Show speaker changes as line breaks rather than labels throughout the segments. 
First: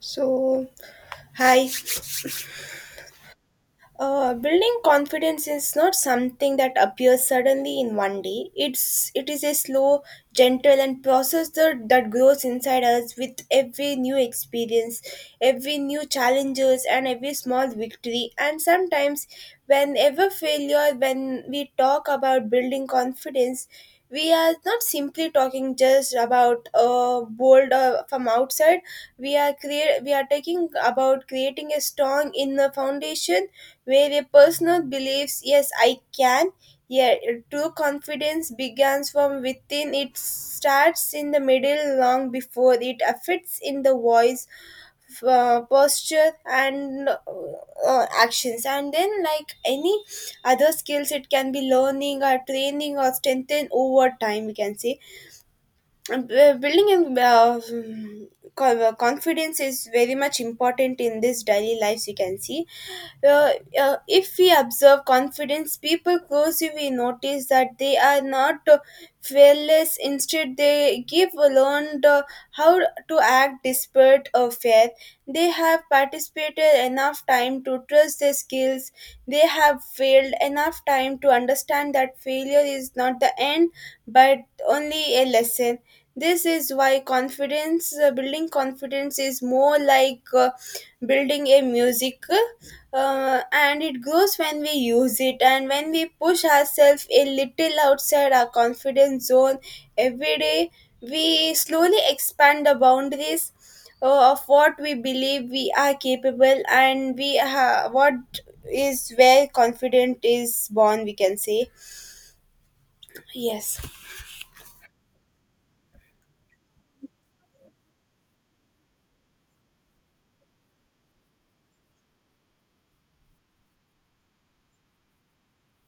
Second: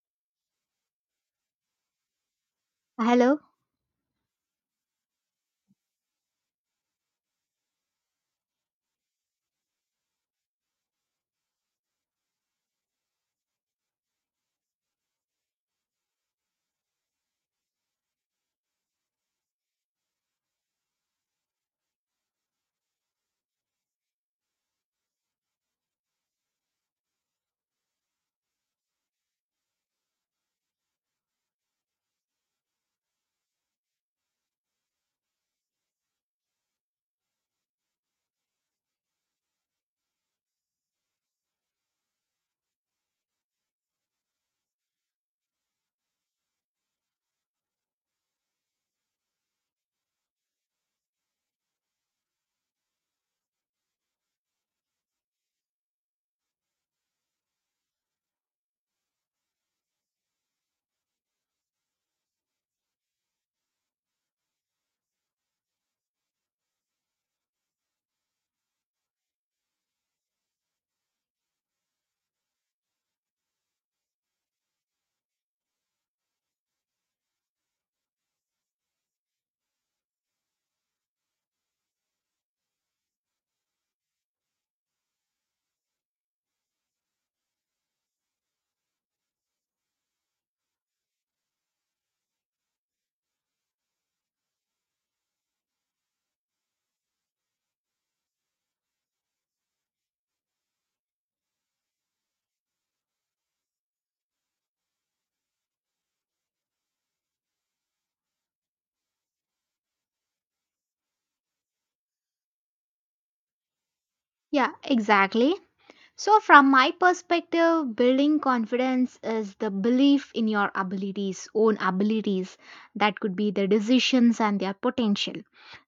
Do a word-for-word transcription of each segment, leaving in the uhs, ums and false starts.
So, hi.
Hello.
Uh, building confidence is not something that appears suddenly in one day. It's it is a slow, gentle, and process that, that grows inside us with every new experience, every new challenges, and every small victory. And sometimes, whenever failure, when we talk about building confidence, we are not simply talking just about uh, bold uh, from outside. We are create we are talking about creating a strong inner foundation where a person believes, yes, I can. Yeah, true confidence begins from within. It starts in the middle long before it affects in the voice, uh, posture, and uh, uh, actions. And then, like any other skills, it can be learning or training or strengthened over time, we can say. And, uh, building uh, mm, co- uh, confidence is very much important in this daily lives, you can see uh, uh, if we observe confidence, people closely we notice that they are not uh, fearless. Instead, they give learned uh, how to act despite uh, fear. They have participated enough time to trust their skills. They have failed enough time to understand that failure is not the end, but only a lesson. This is why confidence, uh, building confidence, is more like uh, building a music uh, and it grows when we use it, and when we push ourselves a little outside our confidence zone every day we slowly expand the boundaries uh, of what we believe we are capable, and we ha- what is where confident is born, we can say. Yes,
Yeah, exactly. So, from my perspective, building confidence is the belief in your abilities, own abilities. That could be the decisions and their potential.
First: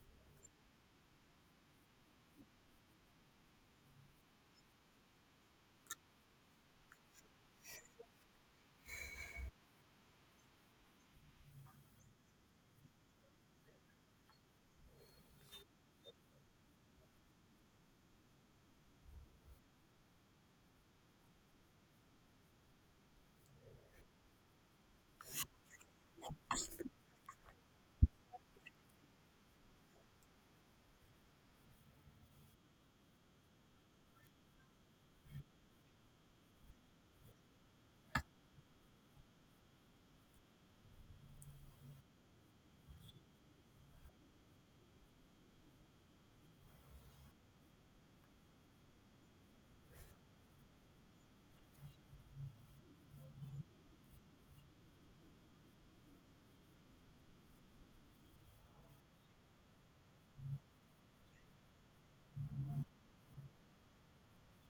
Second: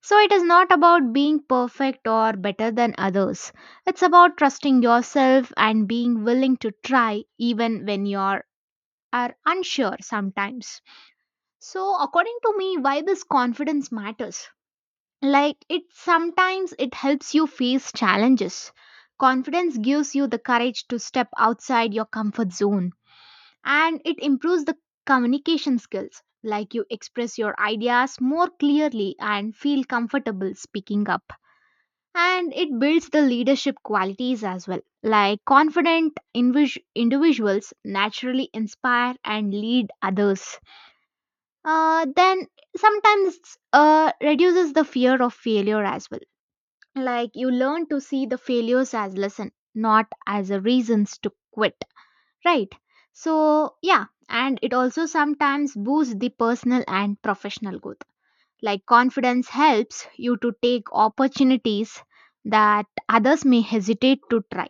So, it is not about being perfect or better than others. It's about trusting yourself and being willing to try even when you are, are unsure sometimes. So, according to me, why this confidence matters? Like, it sometimes it helps you face challenges. Confidence gives you the courage to step outside your comfort zone, and it improves the communication skills, like you express your ideas more clearly and feel comfortable speaking up. And it builds the leadership qualities as well, like confident invis- individuals naturally inspire and lead others. Uh, then sometimes uh, reduces the fear of failure as well, like you learn to see the failures as lesson, not as a reasons to quit, right? So yeah, and it also sometimes boosts the personal and professional growth, like confidence helps you to take opportunities that others may hesitate to try.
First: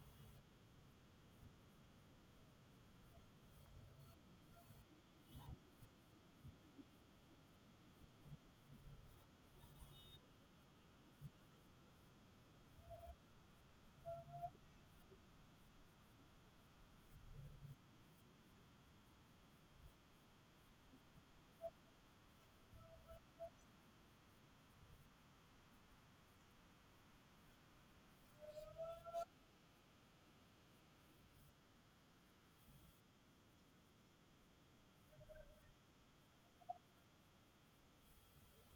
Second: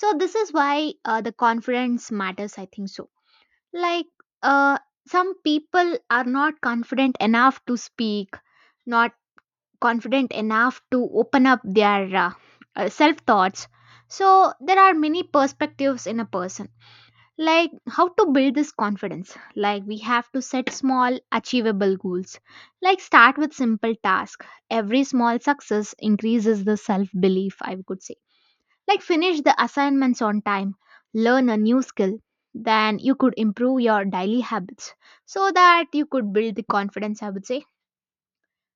So this is why uh, the confidence matters, I think so. Like, uh, some people are not confident enough to speak, not confident enough to open up their uh, uh, self thoughts. So, there are many perspectives in a person. Like how to build this confidence. Like, we have to set small, achievable goals. Like, start with simple tasks. Every small success increases the self belief, I could say. Like, finish the assignments on time, learn a new skill, then you could improve your daily habits so that you could build the confidence, I would say.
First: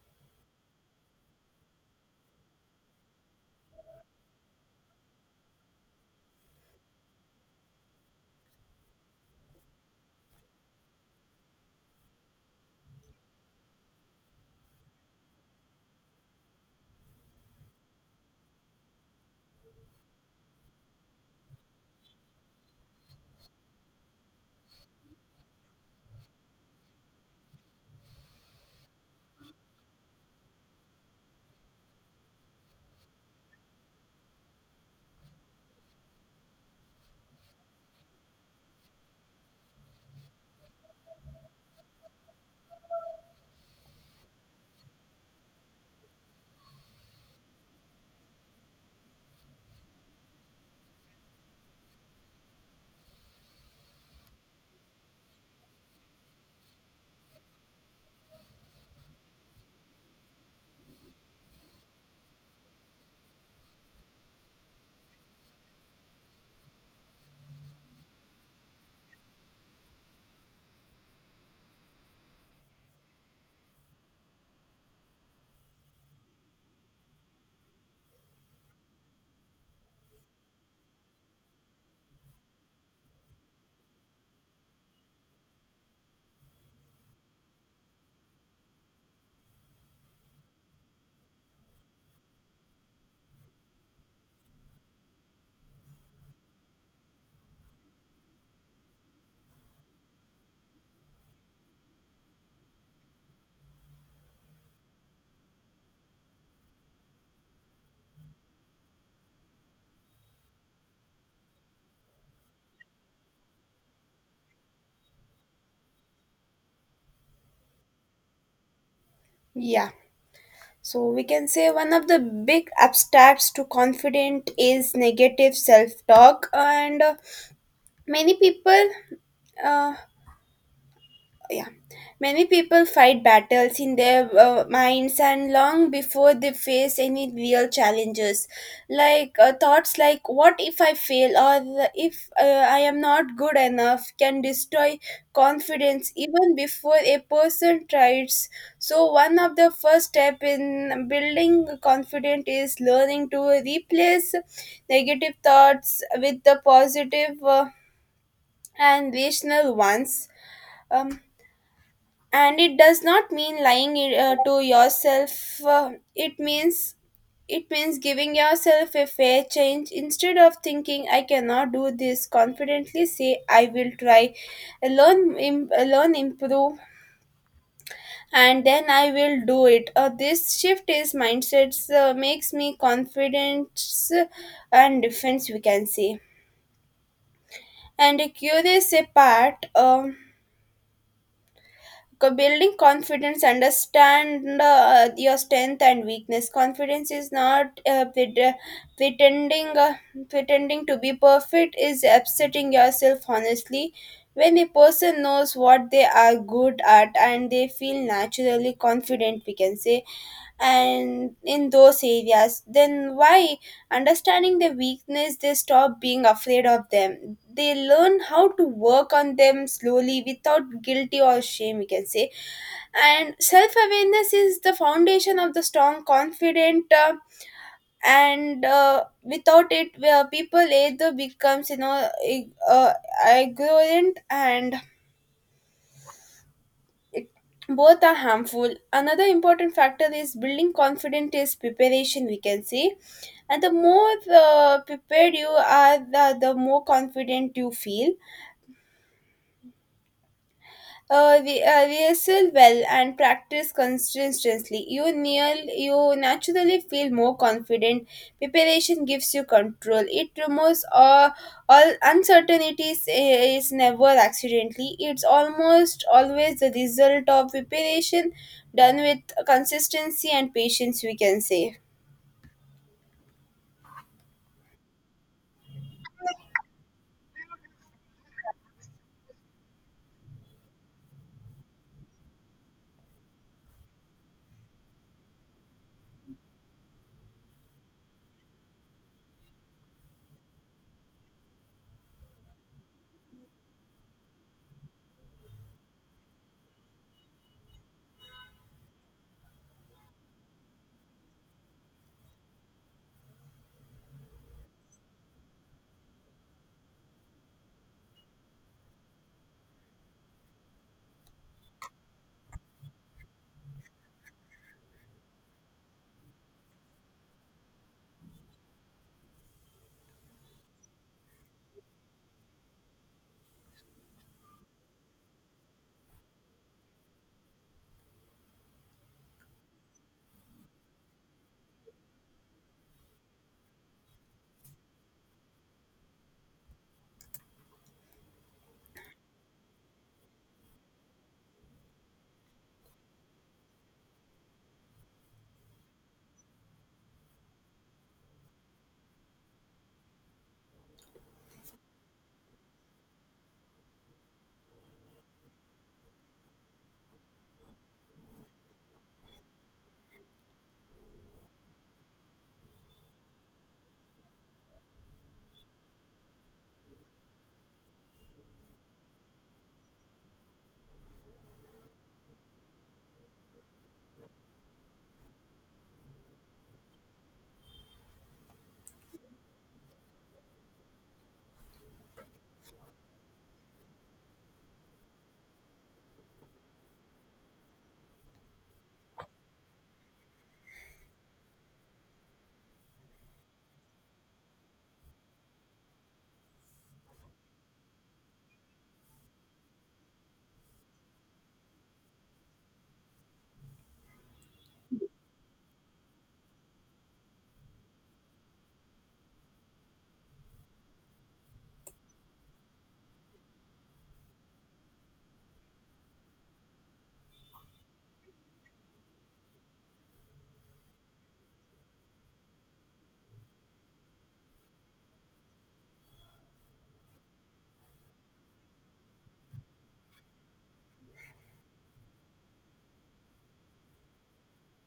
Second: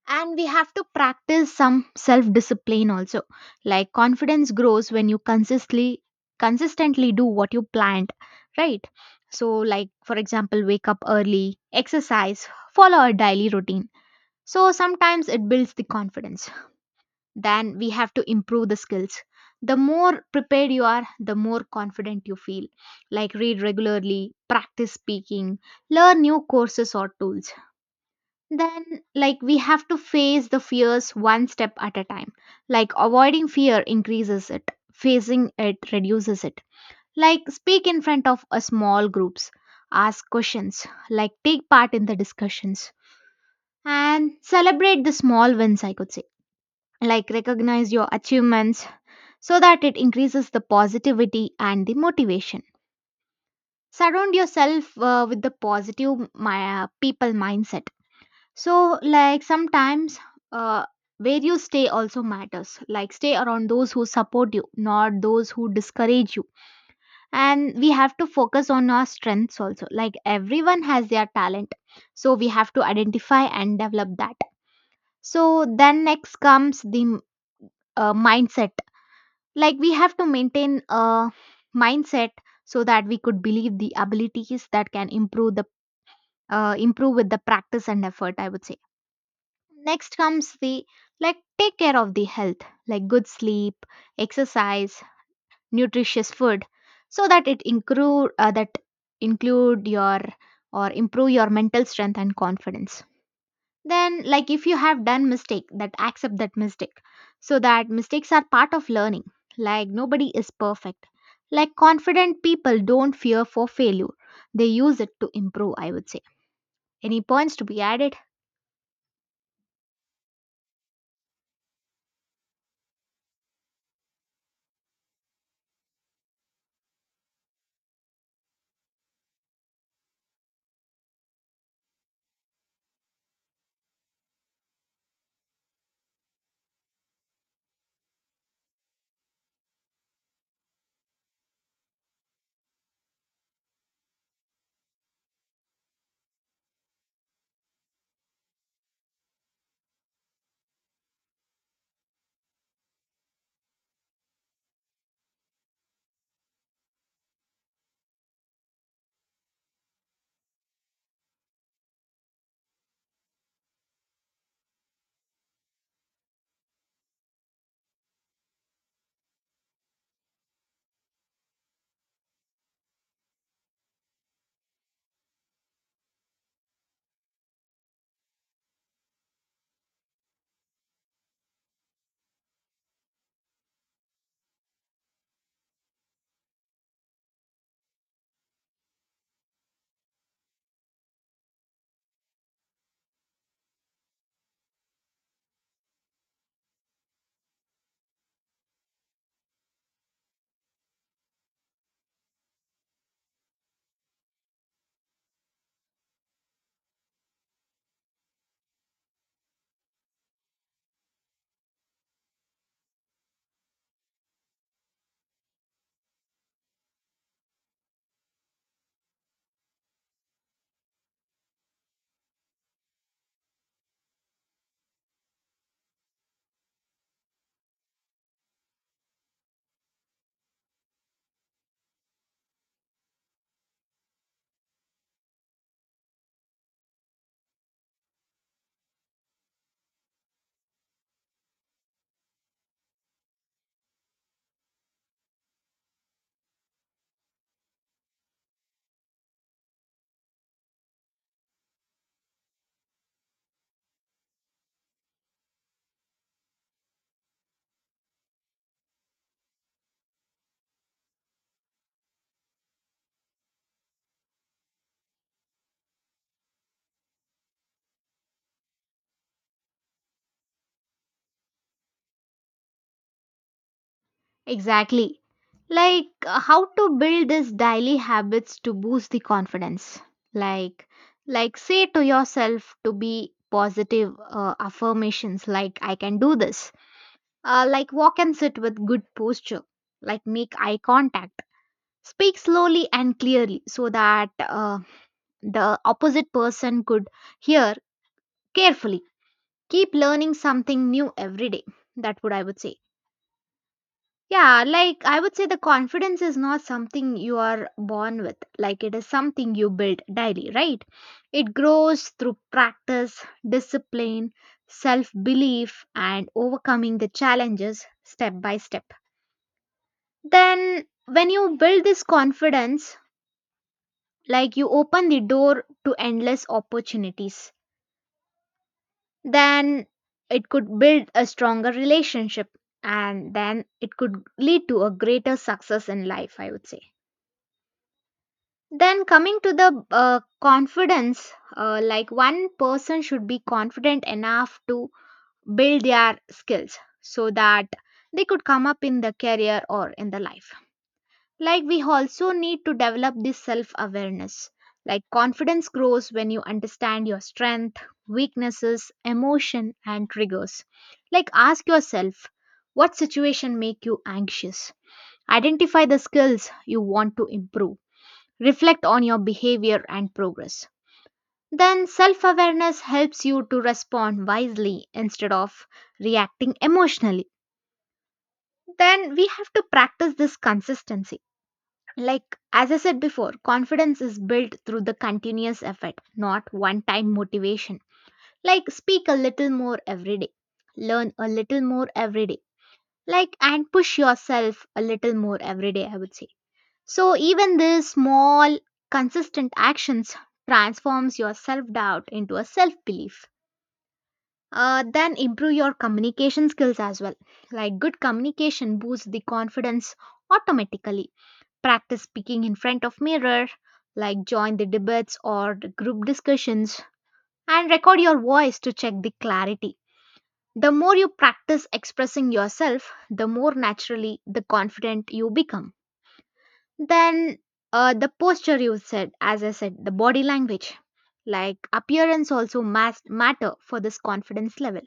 And we have to practice some self discipline also. Like confidence grows when you consistently consistently do what you planned, right? So like for example, wake up early, exercise, follow a daily routine. So sometimes it builds the confidence. Then we have to improve the skills. The more prepared you are, the more confident you feel. Like read regularly, practice speaking, learn new courses or tools. Then, like we have to face the fears one step at a time, like avoiding fear increases it, facing it reduces it. Like speak in front of a small groups, ask questions, like take part in the discussions and celebrate the small wins, I could say. Like recognize your achievements so that it increases the positivity and the motivation. Surround yourself uh, with the positive my, uh, people mindset. So, like sometimes uh, where you stay also matters. Like, stay around those who support you, not those who discourage you. And we have to focus on our strengths also. Like, everyone has their talent. So, we have to identify and develop that. So, then next comes the uh, mindset. Like we have to maintain a mindset so that we could believe the abilities that can improve the uh, improve with the practice and effort, I would say. Next comes the, like take care of the health, like good sleep, exercise, nutritious food, so that it include uh, that include your or improve your mental strength and confidence. Then, like if you have done mistake, that accept that mistake, so that mistakes are part of learning. Like nobody is perfect. Like confident people don't fear for failure; they use it to improve, I would say. Any points to be added?
yeah, so we can say one of the big abstracts to confident is negative self talk, and uh, many people uh, yeah many people fight battles in their uh, minds and long before they face any real challenges, like uh, thoughts like what if I fail, or if uh, I am not good enough can destroy confidence even before a person tries. So one of the first step in building confidence is learning to replace negative thoughts with the positive, uh, and rational ones. um and it does not mean lying uh, to yourself. Uh, it means it means giving yourself a fair change. Instead of thinking I cannot do this, confidently say I will try, learn im- learn, improve, and then I will do it. Uh, this shift is mindsets uh, makes me confident uh, and defense, we can say, and a curious apart. Um Co- building confidence, understand uh, your strength and weakness. Confidence is not uh, pret- uh, pretending uh, pretending to be perfect, is upsetting yourself honestly. When a person knows what they are good at, and they feel naturally confident, we can say, and in those areas. Then why understanding their weakness, they stop being afraid of them. They learn how to work on them slowly without guilty or shame, we can say. And self-awareness is the foundation of the strong confident, uh, and uh, without it, where people either becomes you know ig- uh, ignorant and it, both are harmful. Another important factor is building confidence is preparation, we can say. And the more uh, prepared you are, the, the more confident you feel. Uh, re- uh, rehearsal well, and practice consistently. You near, you naturally feel more confident. Preparation gives you control. It removes all, all uncertainties. eh, Is never accidentally. It's almost always the result of preparation done with consistency and patience. We can say.
Exactly. Like uh, how to build these daily habits to boost the confidence. Like like say to yourself to be positive uh, affirmations like I can do this. Uh, like walk and sit with good posture. Like make eye contact. Speak slowly and clearly so that uh, the opposite person could hear carefully. Keep learning something new every day. That would I would say. Yeah, like I would say the confidence is not something you are born with, like it is something you build daily, right? It grows through practice, discipline, self belief, and overcoming the challenges step by step. Then, when you build this confidence, like you open the door to endless opportunities, then it could build a stronger relationship and then it could lead to a greater success in life, I would say. Then coming to the uh, confidence, uh, like one person should be confident enough to build their skills so that they could come up in the career or in the life. Like we also need to develop this self awareness. Like confidence grows when you understand your strength, weaknesses, emotion and triggers. Like ask yourself what situation make you anxious. Identify the skills you want to improve. Reflect on your behavior and progress. Then self awareness helps you to respond wisely instead of reacting emotionally. Then we have to practice this consistency. Like, as I said before, confidence is built through the continuous effort, not one time motivation. Like, speak a little more every day, learn a little more every day, like, and push yourself a little more every day, I would say. So even this small consistent actions transforms your self-doubt into a self-belief. Uh, then improve your communication skills as well. Like good communication boosts the confidence automatically. Practice speaking in front of mirror, like join the debates or the group discussions and record your voice to check the clarity. The more you practice expressing yourself, the more naturally the confident you become. Then uh, the posture you said, as I said, the body language, like appearance also mas- matter for this confidence level.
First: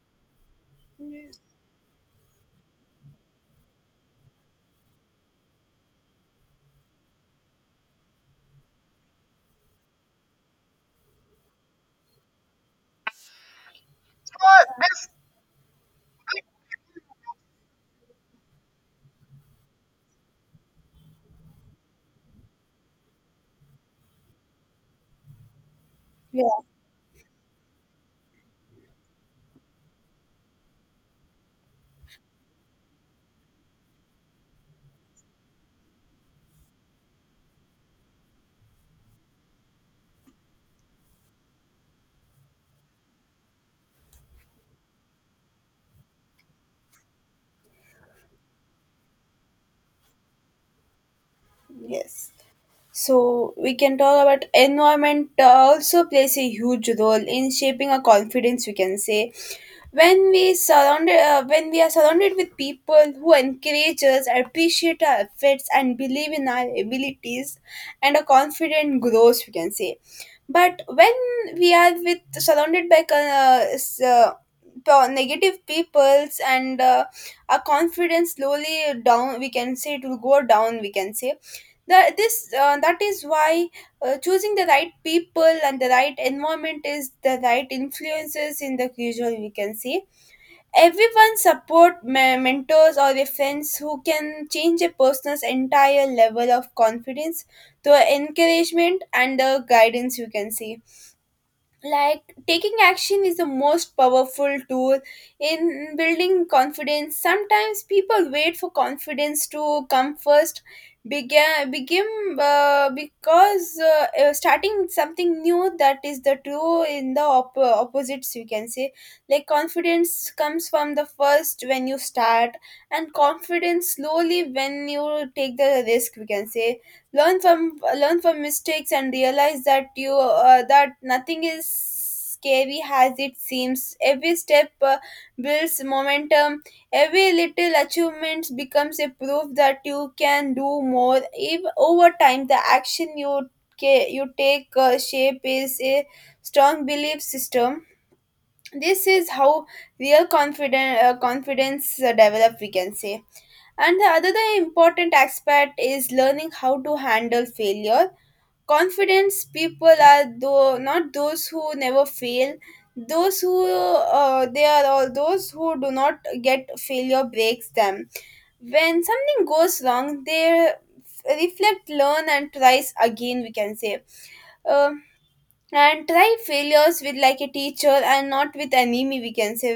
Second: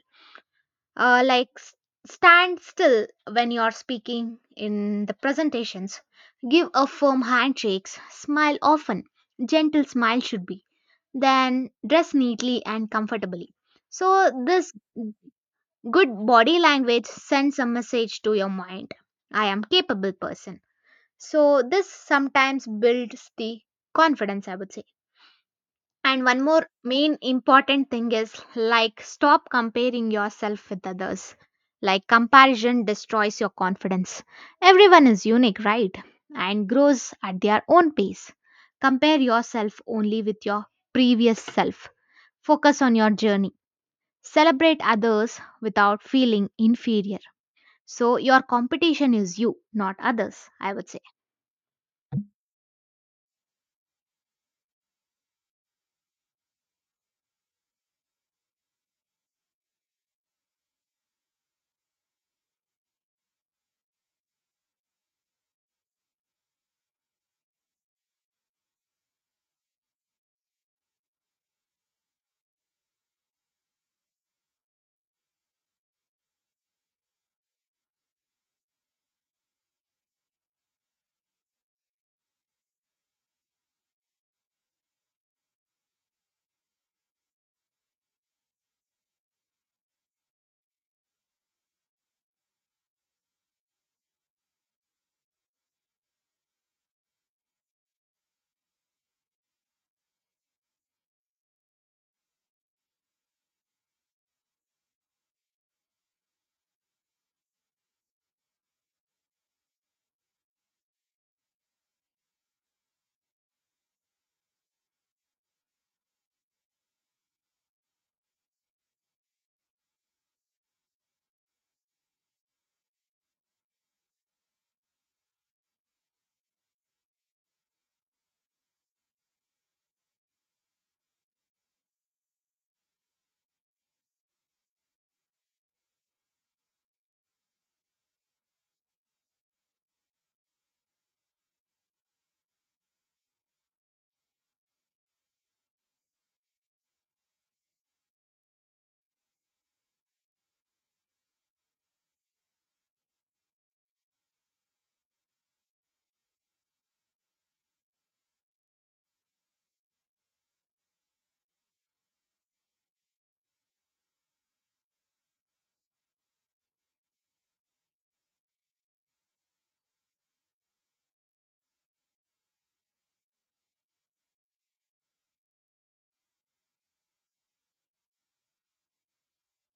Uh, like s- Stand still when you are speaking in the presentations. Give a firm handshakes. Smile often. Gentle smile should be. Then dress neatly and comfortably. So this good body language sends a message to your mind. I am capable person. So this sometimes builds the confidence, I would say. And one
Yeah.
more main important thing is like stop comparing yourself with others. Like comparison destroys your confidence. Everyone is unique, right? And grows at their own pace. Compare yourself only with your previous self. Focus on your journey. Celebrate others without feeling inferior. So your competition is you, not others, I would say.
Yes. So we can talk about environment uh, also plays a huge role in shaping our confidence. We can say when we surround, uh, when we are surrounded with people who encourage us, appreciate our efforts, and believe in our abilities, and our confidence grows. We can say. But when we are with surrounded by uh, s- uh, po- negative peoples and uh, our confidence slowly down, we can say, it will go down, we can say. That this uh, that is why uh, choosing the right people and the right environment is the right influences in the usual, we can say. Everyone support me- mentors or their friends who can change a person's entire level of confidence through encouragement and the guidance, you can see. Like taking action is the most powerful tool in building confidence. Sometimes people wait for confidence to come first begin begin uh, because uh, uh, starting something new, that is the two in the op- uh, opposites, you can say. Like confidence comes from the first when you start, and confidence slowly when you take the risk, we can say. learn from Learn from mistakes, and realize that you uh, that nothing is scary as it seems. Every step uh, builds momentum. Every little achievement becomes a proof that you can do more. If over time the action you ca- you take uh, shape is a strong belief system. This is how real confidence uh, confidence uh, develop, we can say. And the other important aspect is learning how to handle failure. Confidence people are though not those who never fail, those who uh, they are all those who do not get failure breaks them. When something goes wrong, they reflect, learn, and tries again. We can say. Um and try failures with like a teacher and not with enemy, we can say.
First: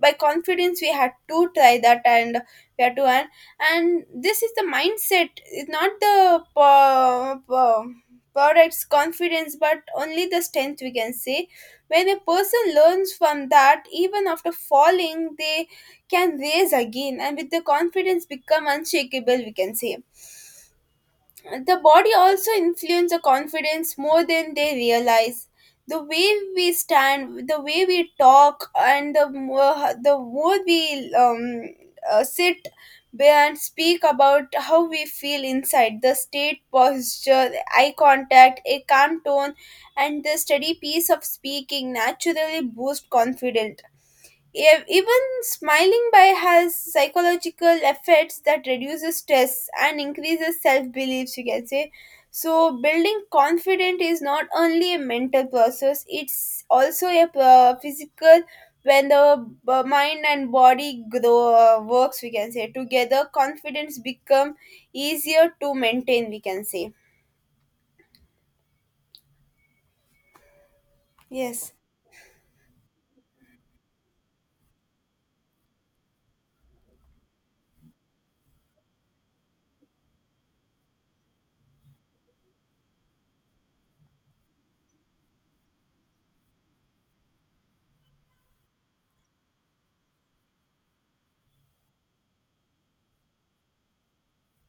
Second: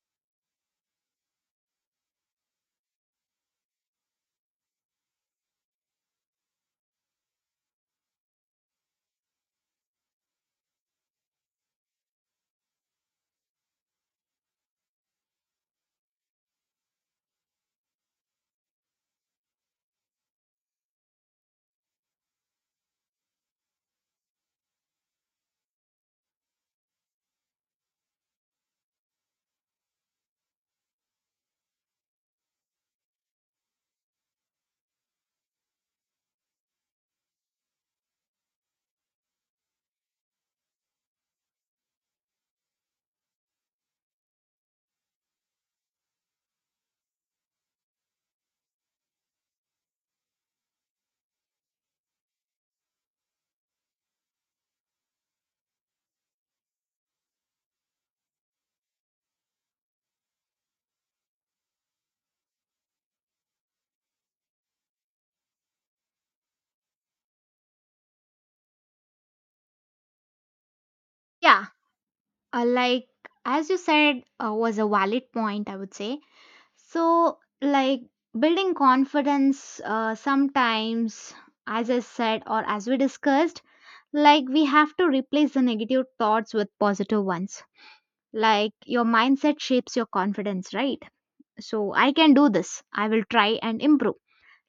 By confidence we had to try that, and we had to, and, and this is the mindset. It's not the po- po- product's confidence but only the strength, we can say. When a person learns from that, even after falling, they can raise again, and with the confidence become unshakable, we can say. The body also influences the confidence more than they realize. The way we stand, the way we talk, and the more, the more we um, uh, sit and speak about how we feel inside. The state posture, eye contact, a calm tone, and the steady pace of speaking naturally boost confidence. Ev- Even smiling by has psychological effects that reduces stress and increases self-beliefs, you can say. So building confidence is not only a mental process, it's also a uh, physical. When the b- mind and body grow uh, works, we can say, together confidence become easier to maintain, we can say.
Yeah,
Yes.
uh, like as you said uh, was a valid point, I would say. So like building confidence, uh, sometimes, as I said or as we discussed, like we have to replace the negative thoughts with positive ones, like your mindset shapes your confidence, right? So I can do this, I will try and improve.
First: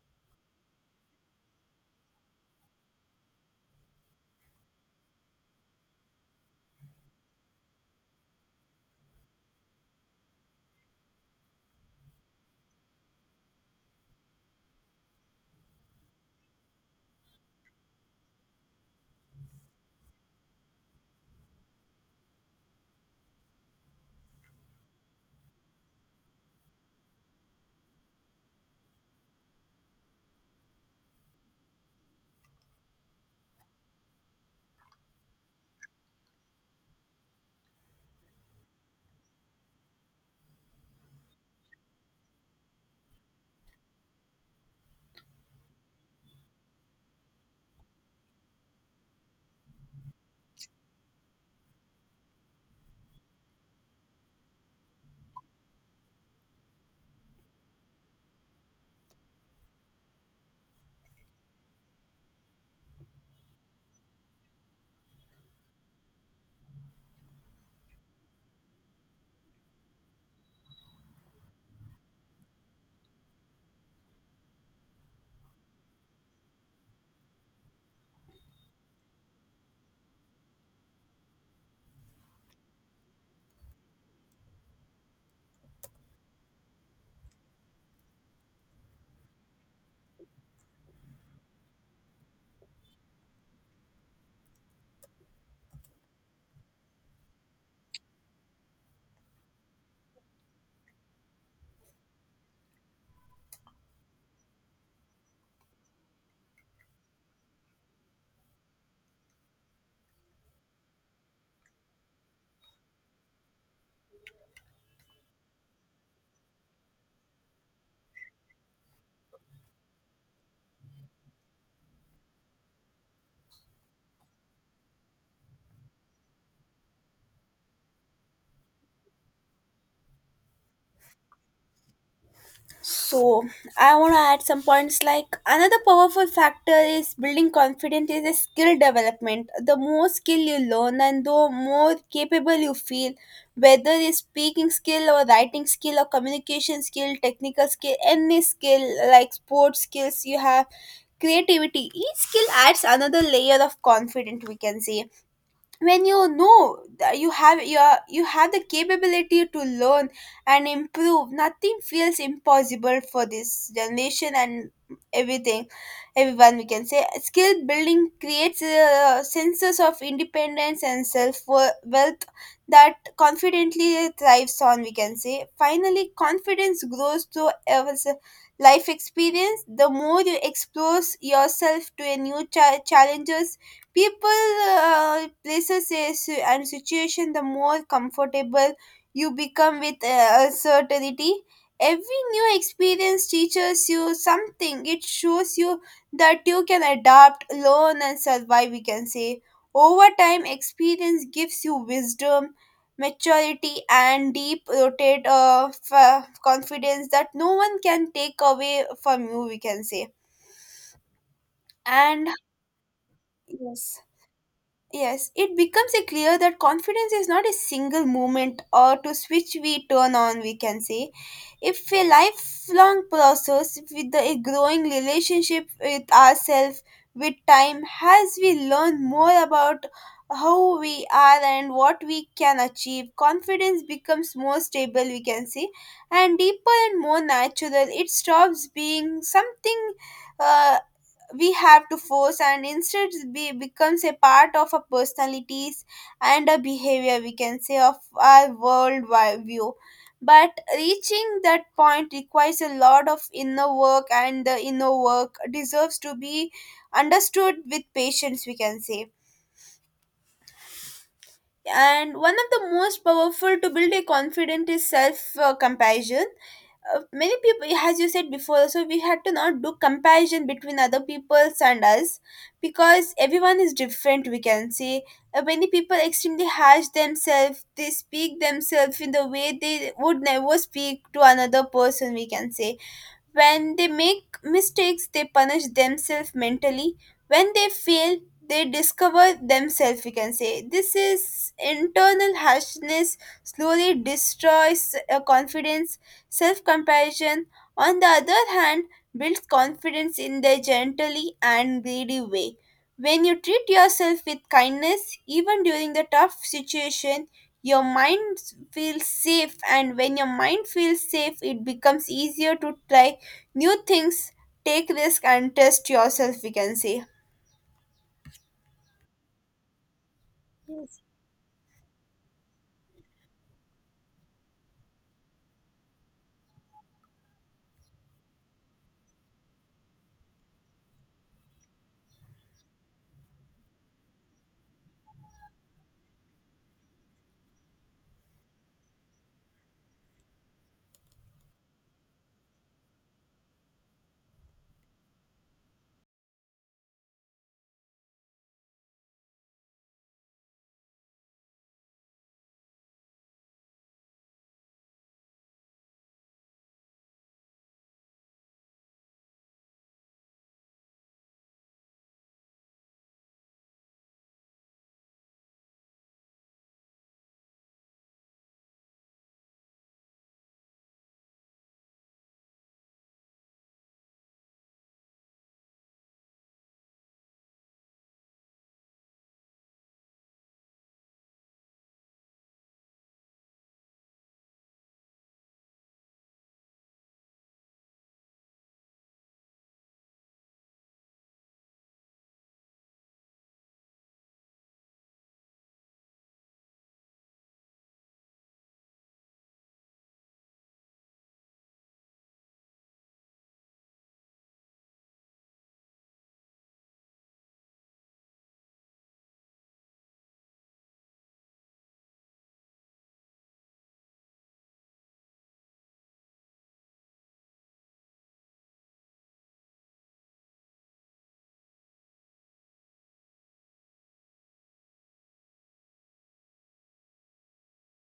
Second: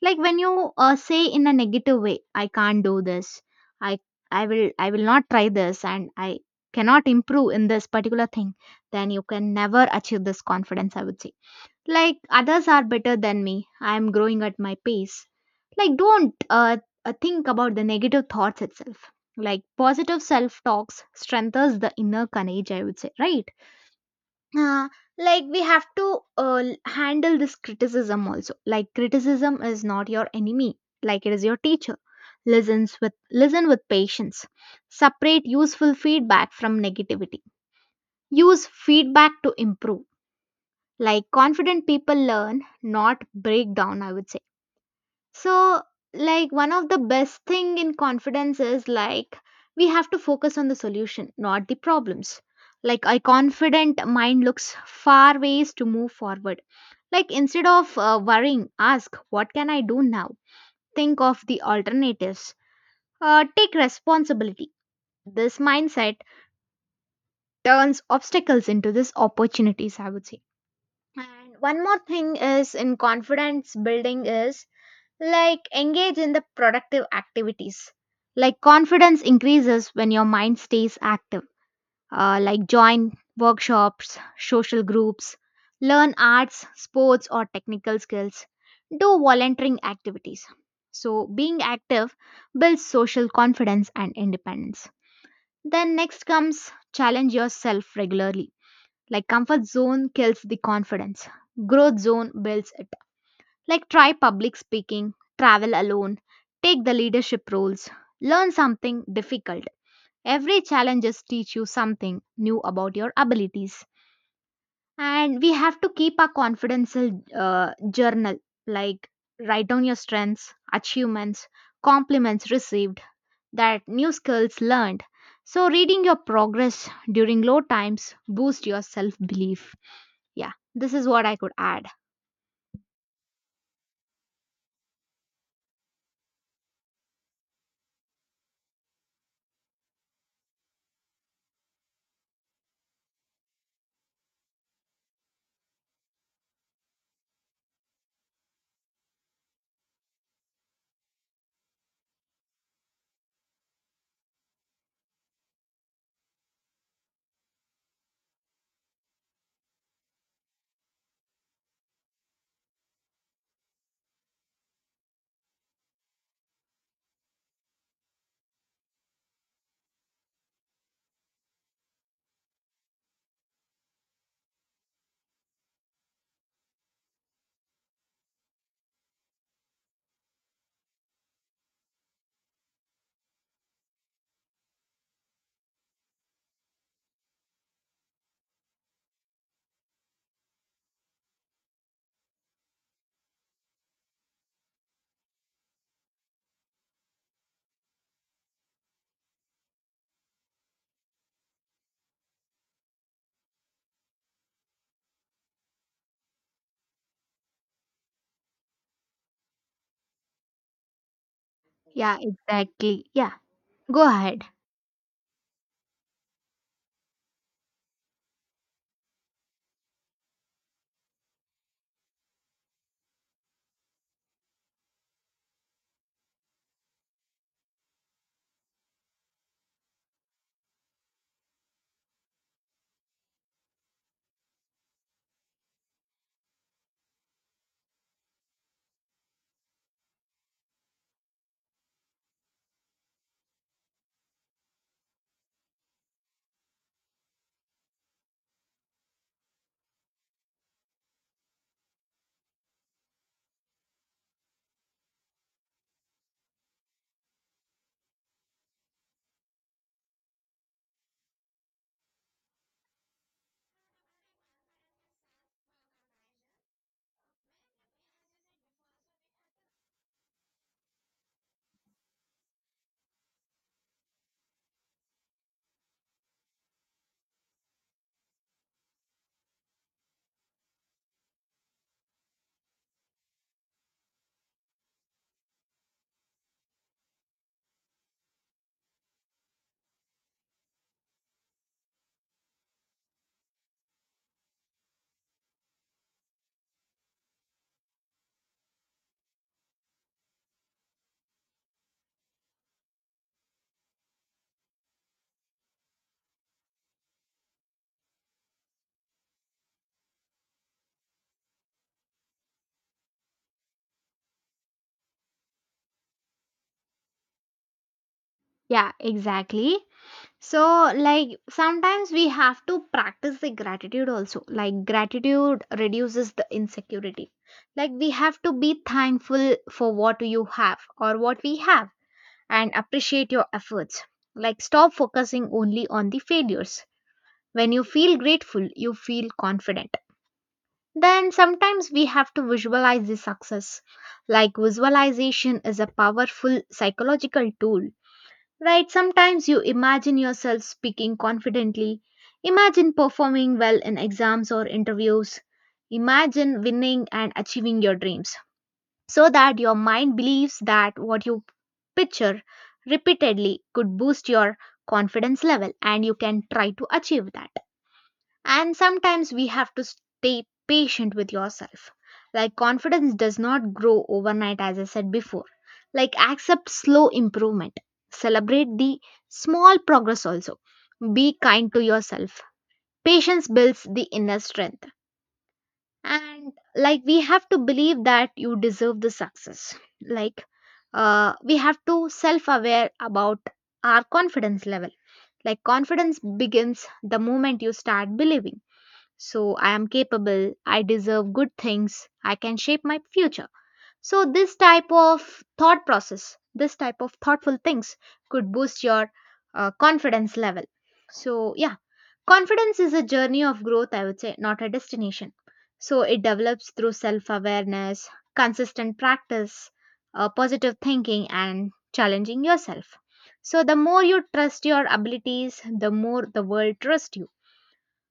Like when you uh, say in a negative way, I can't do this, i i will i will not try this, and I cannot improve in this particular thing, then you can never achieve this confidence, I would say. Like others are better than me, I am growing at my pace. Like don't uh, uh, think about the negative thoughts itself. Like positive self talks strengthens the inner courage, I would say, right? uh, like we have to uh, l- handle this criticism also, like criticism is not your enemy, like it is your teacher. Listens with listen with patience. Separate useful feedback from negativity. Use feedback to improve. Like confident people learn, not break down, I would say. So, like, one of the best thing in confidence is like we have to focus on the solution, not the problems. Like a confident mind looks far ways to move forward. Like instead of uh, worrying, ask what can I do now? Think of the alternatives. Uh, take responsibility. This mindset turns obstacles into these opportunities, I would say. And one more thing is in confidence building is, like, engage in the productive activities. Like, confidence increases when your mind stays active. Uh, like, join workshops, social groups, learn arts, sports, or technical skills, do volunteering activities. So, being active builds social confidence and independence. Then, next comes challenge yourself regularly. Like, comfort zone kills the confidence, growth zone builds it. Like try public speaking, travel alone, take the leadership roles, learn something difficult. Every challenges teach you something new about your abilities. And we have to keep our confidential uh, journal, like write down your strengths, achievements, compliments received, that new skills learned. So reading your progress during low times boost your self belief. Yeah, this is what I could add.
So I want to add some points, like another powerful factor is building confidence is a skill development. The more skill you learn, and the more capable you feel, whether it's speaking skill or writing skill or communication skill, technical skill, any skill like sports skills you have, creativity, each skill adds another layer of confidence, we can say. When you know that you have your you have the capability to learn and improve, nothing feels impossible for this generation and everything everyone, we can say. Skill building creates a senses of independence and self wealth that confidently thrives on, we can say. Finally, confidence grows through ever- life experience. The more you expose yourself to a new cha- challenges, people, uh, places a si- and situation, the more comfortable you become with uh, certainty. Every new experience teaches you something. It shows you that you can adapt, learn, and survive, we can say. Over time, experience gives you wisdom, maturity, and deep rooted uh, f- confidence that no one can take away from you, we can say.
Yeah,
And
exactly. Yeah,
yes.
go ahead.
Yes, it becomes a clear that confidence is not a single moment or to switch we turn on, we can say. If a lifelong process with the, a growing relationship with ourselves. With time, as we learn more about how we are and what we can achieve, confidence becomes more stable, we can say, and deeper and more natural. It stops being something. Uh, we have to force, and instead be becomes a part of our personalities and a behavior, we can say, of our world wi- view. But reaching that point requires a lot of inner work, and the inner work deserves to be understood with patience, we can say. And one of the most powerful to build a confident is self uh, compassion. Uh, many people, as you said before, so we had to not do comparison between other people's and us, because everyone is different, we can say. Uh, many people extremely harsh themselves. They speak themselves in the way they would never speak to another person, we can say. When they make mistakes, they punish themselves mentally. When they fail, they discover themselves, we can say. This is internal harshness slowly destroys uh, confidence, self comparison. On the other hand, builds confidence in their gently and greedy way. When you treat yourself with kindness, even during the tough situation, your mind feels safe, and when your mind feels safe it becomes easier to try new things, take risk, and test yourself, we can say.
Yeah, exactly. So,
Yes.
like, sometimes we have to practice the gratitude also. Like, gratitude reduces the insecurity. Like, we have to be thankful for what you have or what we have and appreciate your efforts. Like, stop focusing only on the failures. When you feel grateful, you feel confident. Then sometimes we have to visualize the success. Like, visualization is a powerful psychological tool. Right, sometimes you imagine yourself speaking confidently, imagine performing well in exams or interviews, imagine winning and achieving your dreams, so that your mind believes that what you picture repeatedly could boost your confidence level and you can try to achieve that. And sometimes we have to stay patient with yourself. Like confidence does not grow overnight, as I said before. Like accept slow improvement. Celebrate the small progress also. Be kind to yourself. Patience builds the inner strength. And like we have to believe that you deserve the success. Like uh, we have to self aware about our confidence level. Like confidence begins the moment you start believing so I am capable, I deserve good things, I can shape my future. So this type of thought process, this type of thoughtful things could boost your uh, confidence level. So yeah, confidence is a journey of growth, I would say, not a destination. So it develops through self awareness, consistent practice, uh, positive thinking, and challenging yourself. So the more you trust your abilities, the more the world trusts you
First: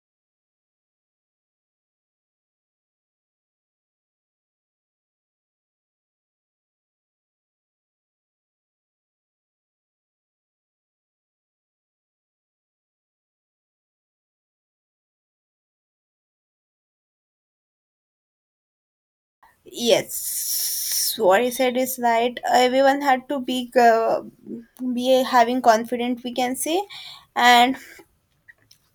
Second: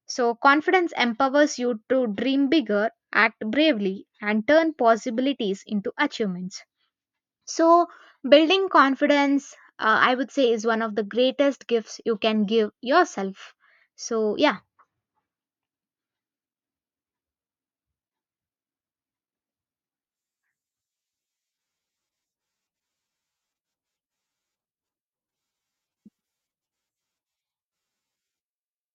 so, confidence empowers you to dream bigger, act bravely, and turn possibilities into achievements. So, building confidence, uh, I would say, is one of the greatest gifts you can give yourself. So, yeah,
Yes, what you said is right. Everyone had to be uh, be having confident, we can say. and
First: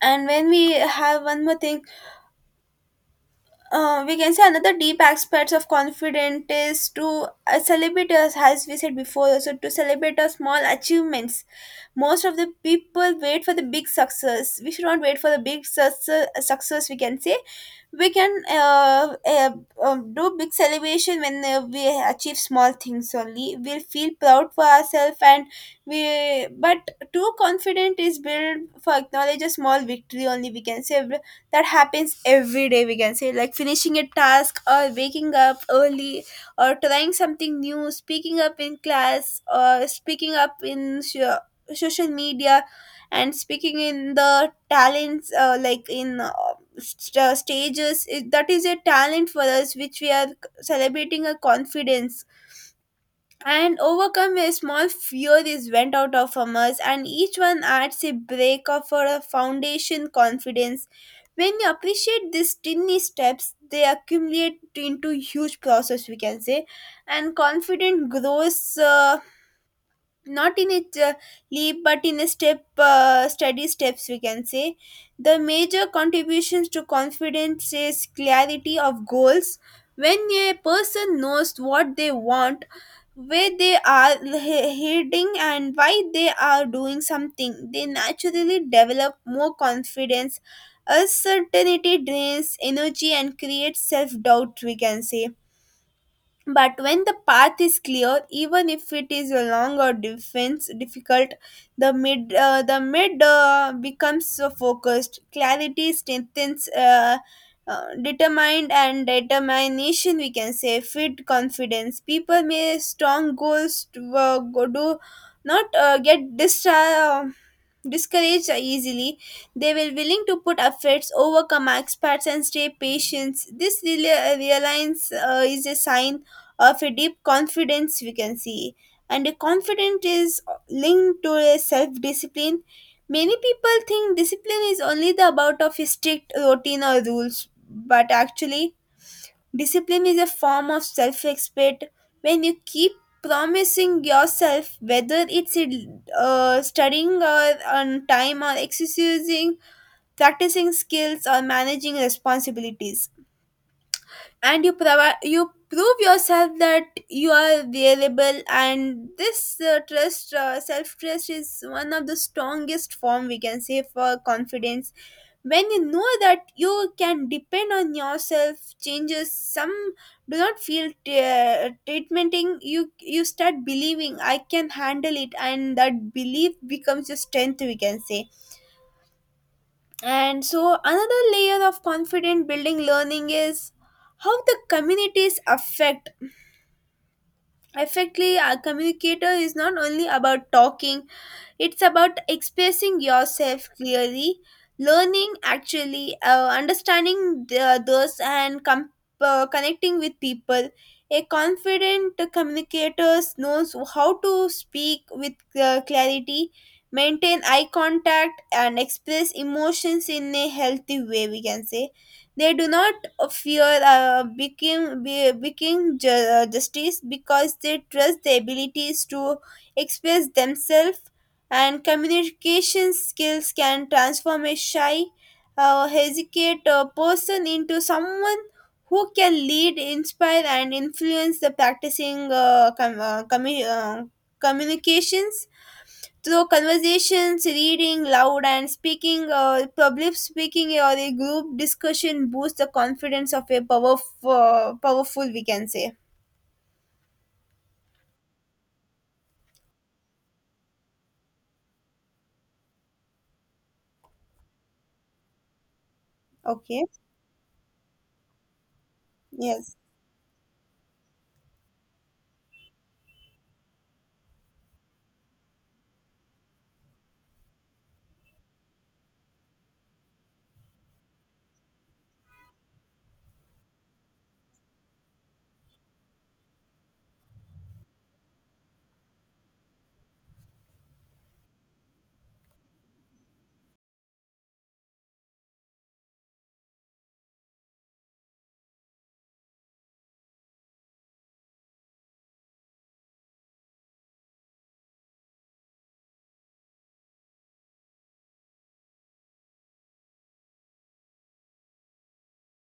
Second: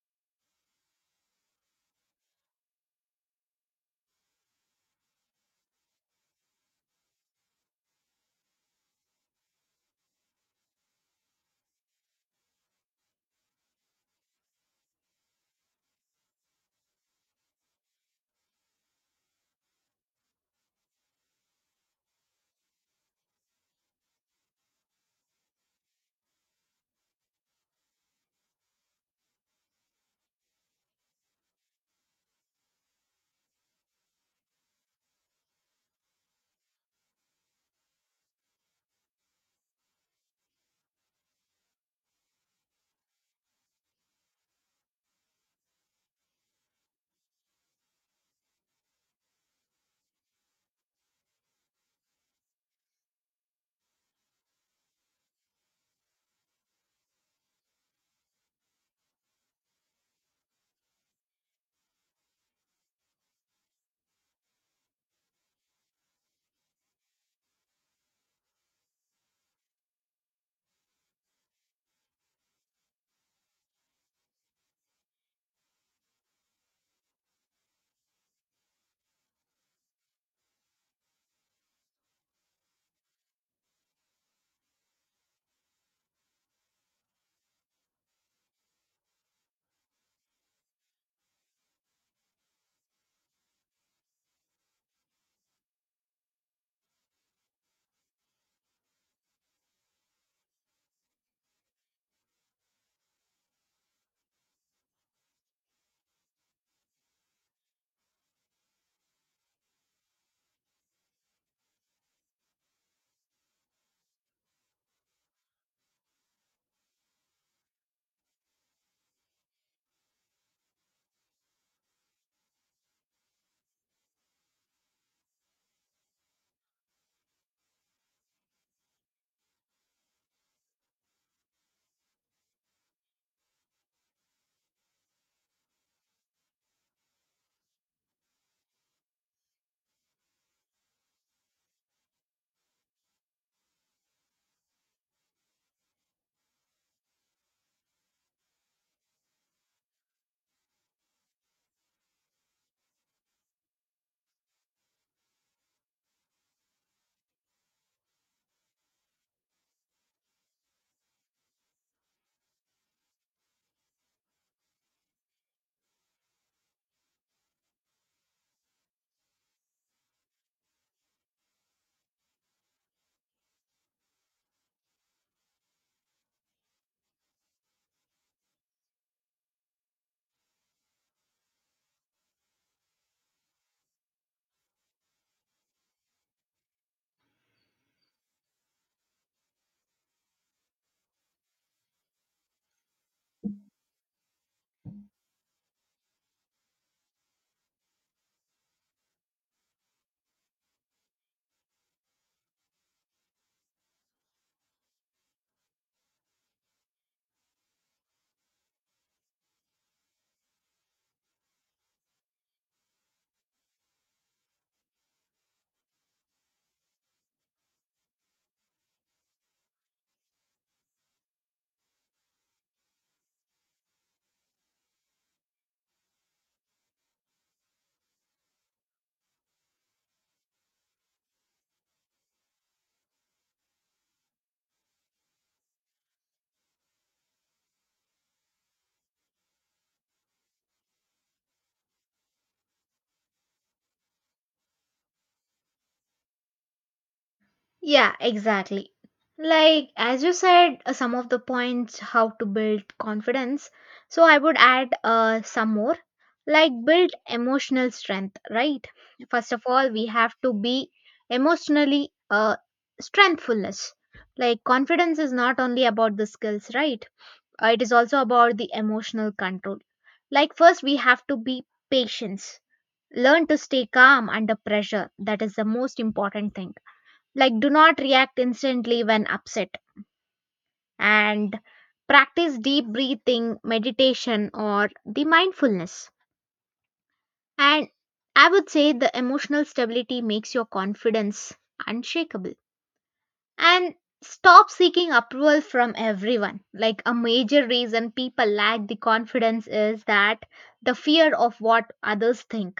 and when we have one more thing, uh, we can say, another deep aspects of confidence is to uh, celebrate us, as we said before, also to celebrate our small achievements. Most of the people wait for the big success. We should not wait for the big success success we can say. We can uh, uh, um, do big celebration when uh, we achieve small things. Only we'll feel proud for ourselves. And we but too confident is built for acknowledge a small victory only, we can say, that happens every day, we can say, like finishing a task or waking up early or trying something new, speaking up in class or speaking up in so- social media and speaking in the talents, uh, like in uh, st- uh, stages. It, that is a talent for us, which we are celebrating a confidence. And overcome a small fear is went out of from us, and each one adds a break of for a foundation confidence. When you appreciate these tiny steps, they accumulate into huge process, we can say. And confident grows, uh, not in a ch- leap but in a step uh, steady steps, we can say. The major contributions to confidence is clarity of goals. When a person knows what they want, where they are he- heading, and why they are doing something, they naturally develop more confidence. Uncertainty drains energy and creates self-doubt, we can say. But when the path is clear, even if it is long or defense difficult, the mid uh, the mid uh, becomes so focused. Clarity strengthens. Uh, uh, determined and determination, we can say, fit confidence. People may strong goals to, uh, go, do not uh, get dis- uh, discouraged easily. They will willing to put efforts, overcome experts, and stay patient. This reali- uh, realignment, uh, is a sign of a deep confidence, we can see. And a confidence is linked to a self discipline. Many people think discipline is only the about of a strict routine or rules, but actually discipline is a form of self respect. When you keep promising yourself, whether it's a, uh, studying or on time or exercising, practicing skills or managing responsibilities, and you provi- you prove yourself that you are reliable, and this uh, trust, uh, self trust is one of the strongest form, we can say, for confidence. When you know that you can depend on yourself, changes some do not feel t- uh, treatmenting you. You start believing I can handle it, and that belief becomes your strength, we can say. And so, another layer of confident building learning is how the communities affect. Effectively, a communicator is not only about talking, it's about expressing yourself clearly, learning actually, uh, understanding the, those, and com- uh, connecting with people. A confident communicator knows how to speak with uh, clarity, maintain eye contact, and express emotions in a healthy way, we can say. They do not fear uh, becoming becoming became ju- uh, justice, because they trust their abilities to express themselves. And communication skills can transform a shy, uh, hesitant, uh, person into someone who can lead, inspire, and influence. The practicing uh, com- uh, commu- uh, communications through conversations, reading loud, and speaking, uh, public speaking or a group discussion, boosts the confidence of a powerful powerful we can say.
yeah, exactly. Like, as you said, uh, some of the points how to build confidence. So, I would add uh, some more. Like,
Okay.
build emotional strength, right? First of
Yes.
all, we have to be emotionally uh, strengthfulness. Like, confidence is not only about the skills, right? Uh, it is also about the emotional control. Like, first, we have to be patience. Learn to stay calm under pressure. That is the most important thing like do not react instantly when upset and practice deep breathing meditation or the mindfulness and I would say the emotional stability makes your confidence unshakable and stop seeking approval from everyone like a major reason people lack the confidence is that the fear of what others think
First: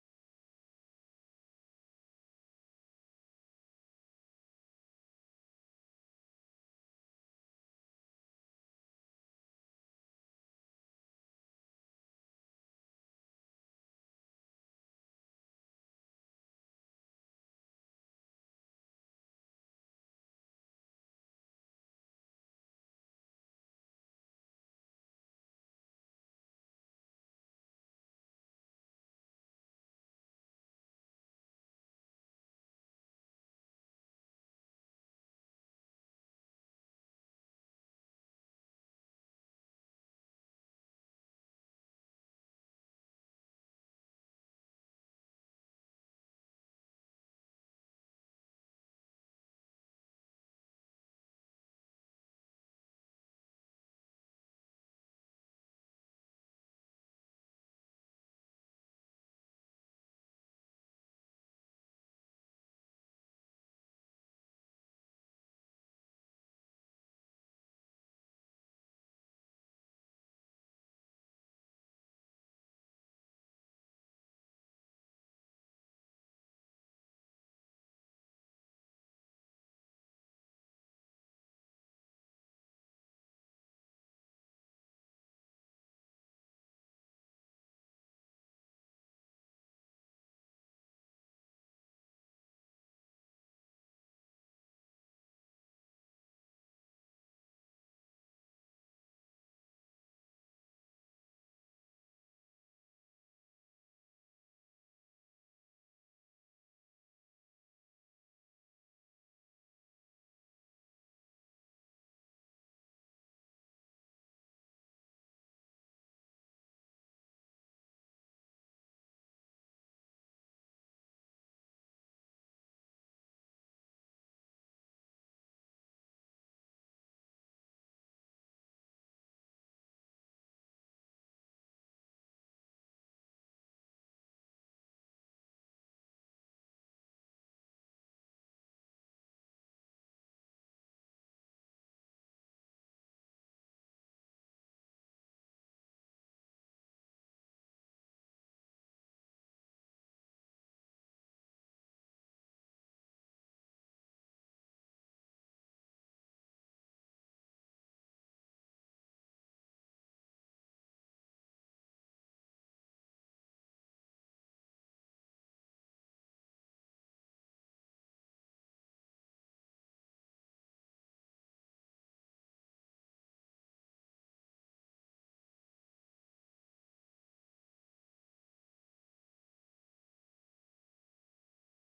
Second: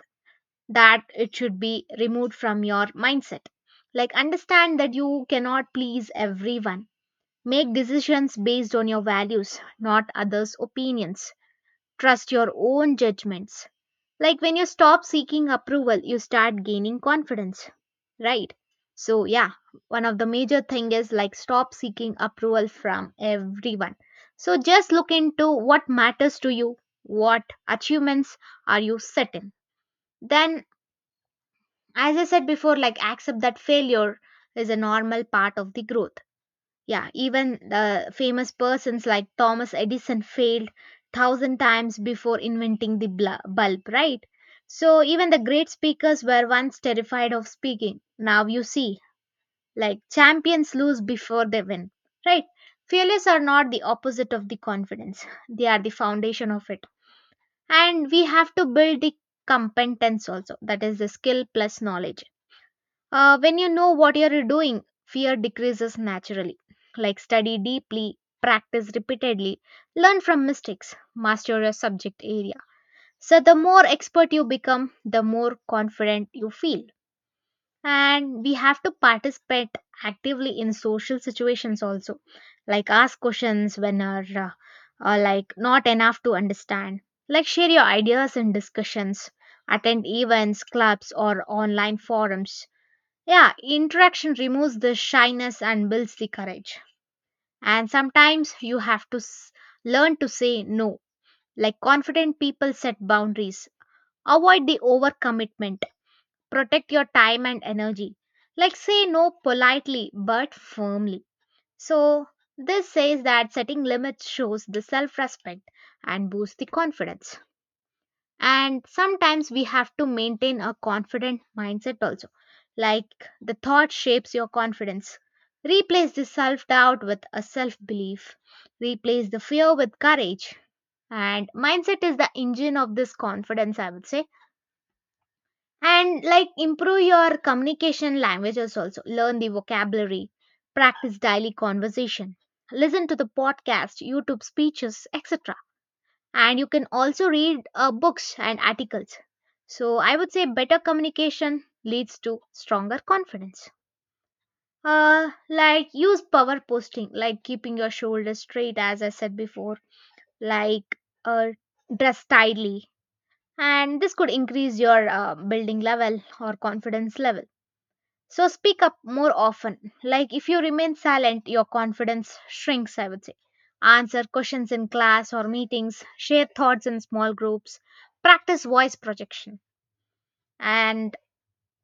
that it should be removed from your mindset like understand that you cannot please everyone. Make decisions based on your values, not others' opinions. Trust your own judgments. Like when you stop seeking approval, you start gaining confidence, right? So, yeah, one of the major thing is like stop seeking approval from everyone. So, just look into what matters to you, what achievements are you setting. Then, as I said before, like accept that failure is a normal part of the growth yeah, even the famous persons like Thomas Edison failed thousand times before inventing the bl- bulb, right? So even the great speakers were once terrified of speaking. Now you see, like champions lose before they win, right? Failures are not the opposite of the confidence. They are the foundation of it. And we have to build the competence also. That is the skill plus knowledge uh, when you know what you're doing, fear decreases naturally. Like study deeply, practice repeatedly, learn from mistakes, master your subject area. So, the more expert you become, the more confident you feel. And we have to participate actively in social situations also, like ask questions when are uh, uh, like not enough to understand, like share your ideas in discussions, attend events, clubs, or online forums yeah, interaction removes the shyness and builds the courage. And sometimes you have to s- learn to say no. Like confident people set boundaries, avoid the overcommitment, protect your time and energy. Like say no politely but firmly. So, this says that setting limits shows the self respect and boosts the confidence and sometimes we have to maintain a confident mindset also like the thought shapes your confidence replace the self doubt with a self belief replace the fear with courage and mindset is the engine of this confidence I would say and like improve your communication languages also learn the vocabulary practice daily conversation listen to the podcast youtube speeches etc and you can also read uh, books and articles. So I would say better communication leads to stronger confidence. Uh, like use power posting, like keeping your shoulders straight, as I said before, like uh, dress tightly, and this could increase your uh, building level or confidence level. So speak up more often. Like if you remain silent, your confidence shrinks, I would say. Answer questions in class or meetings, share thoughts in small groups, practice voice projection. And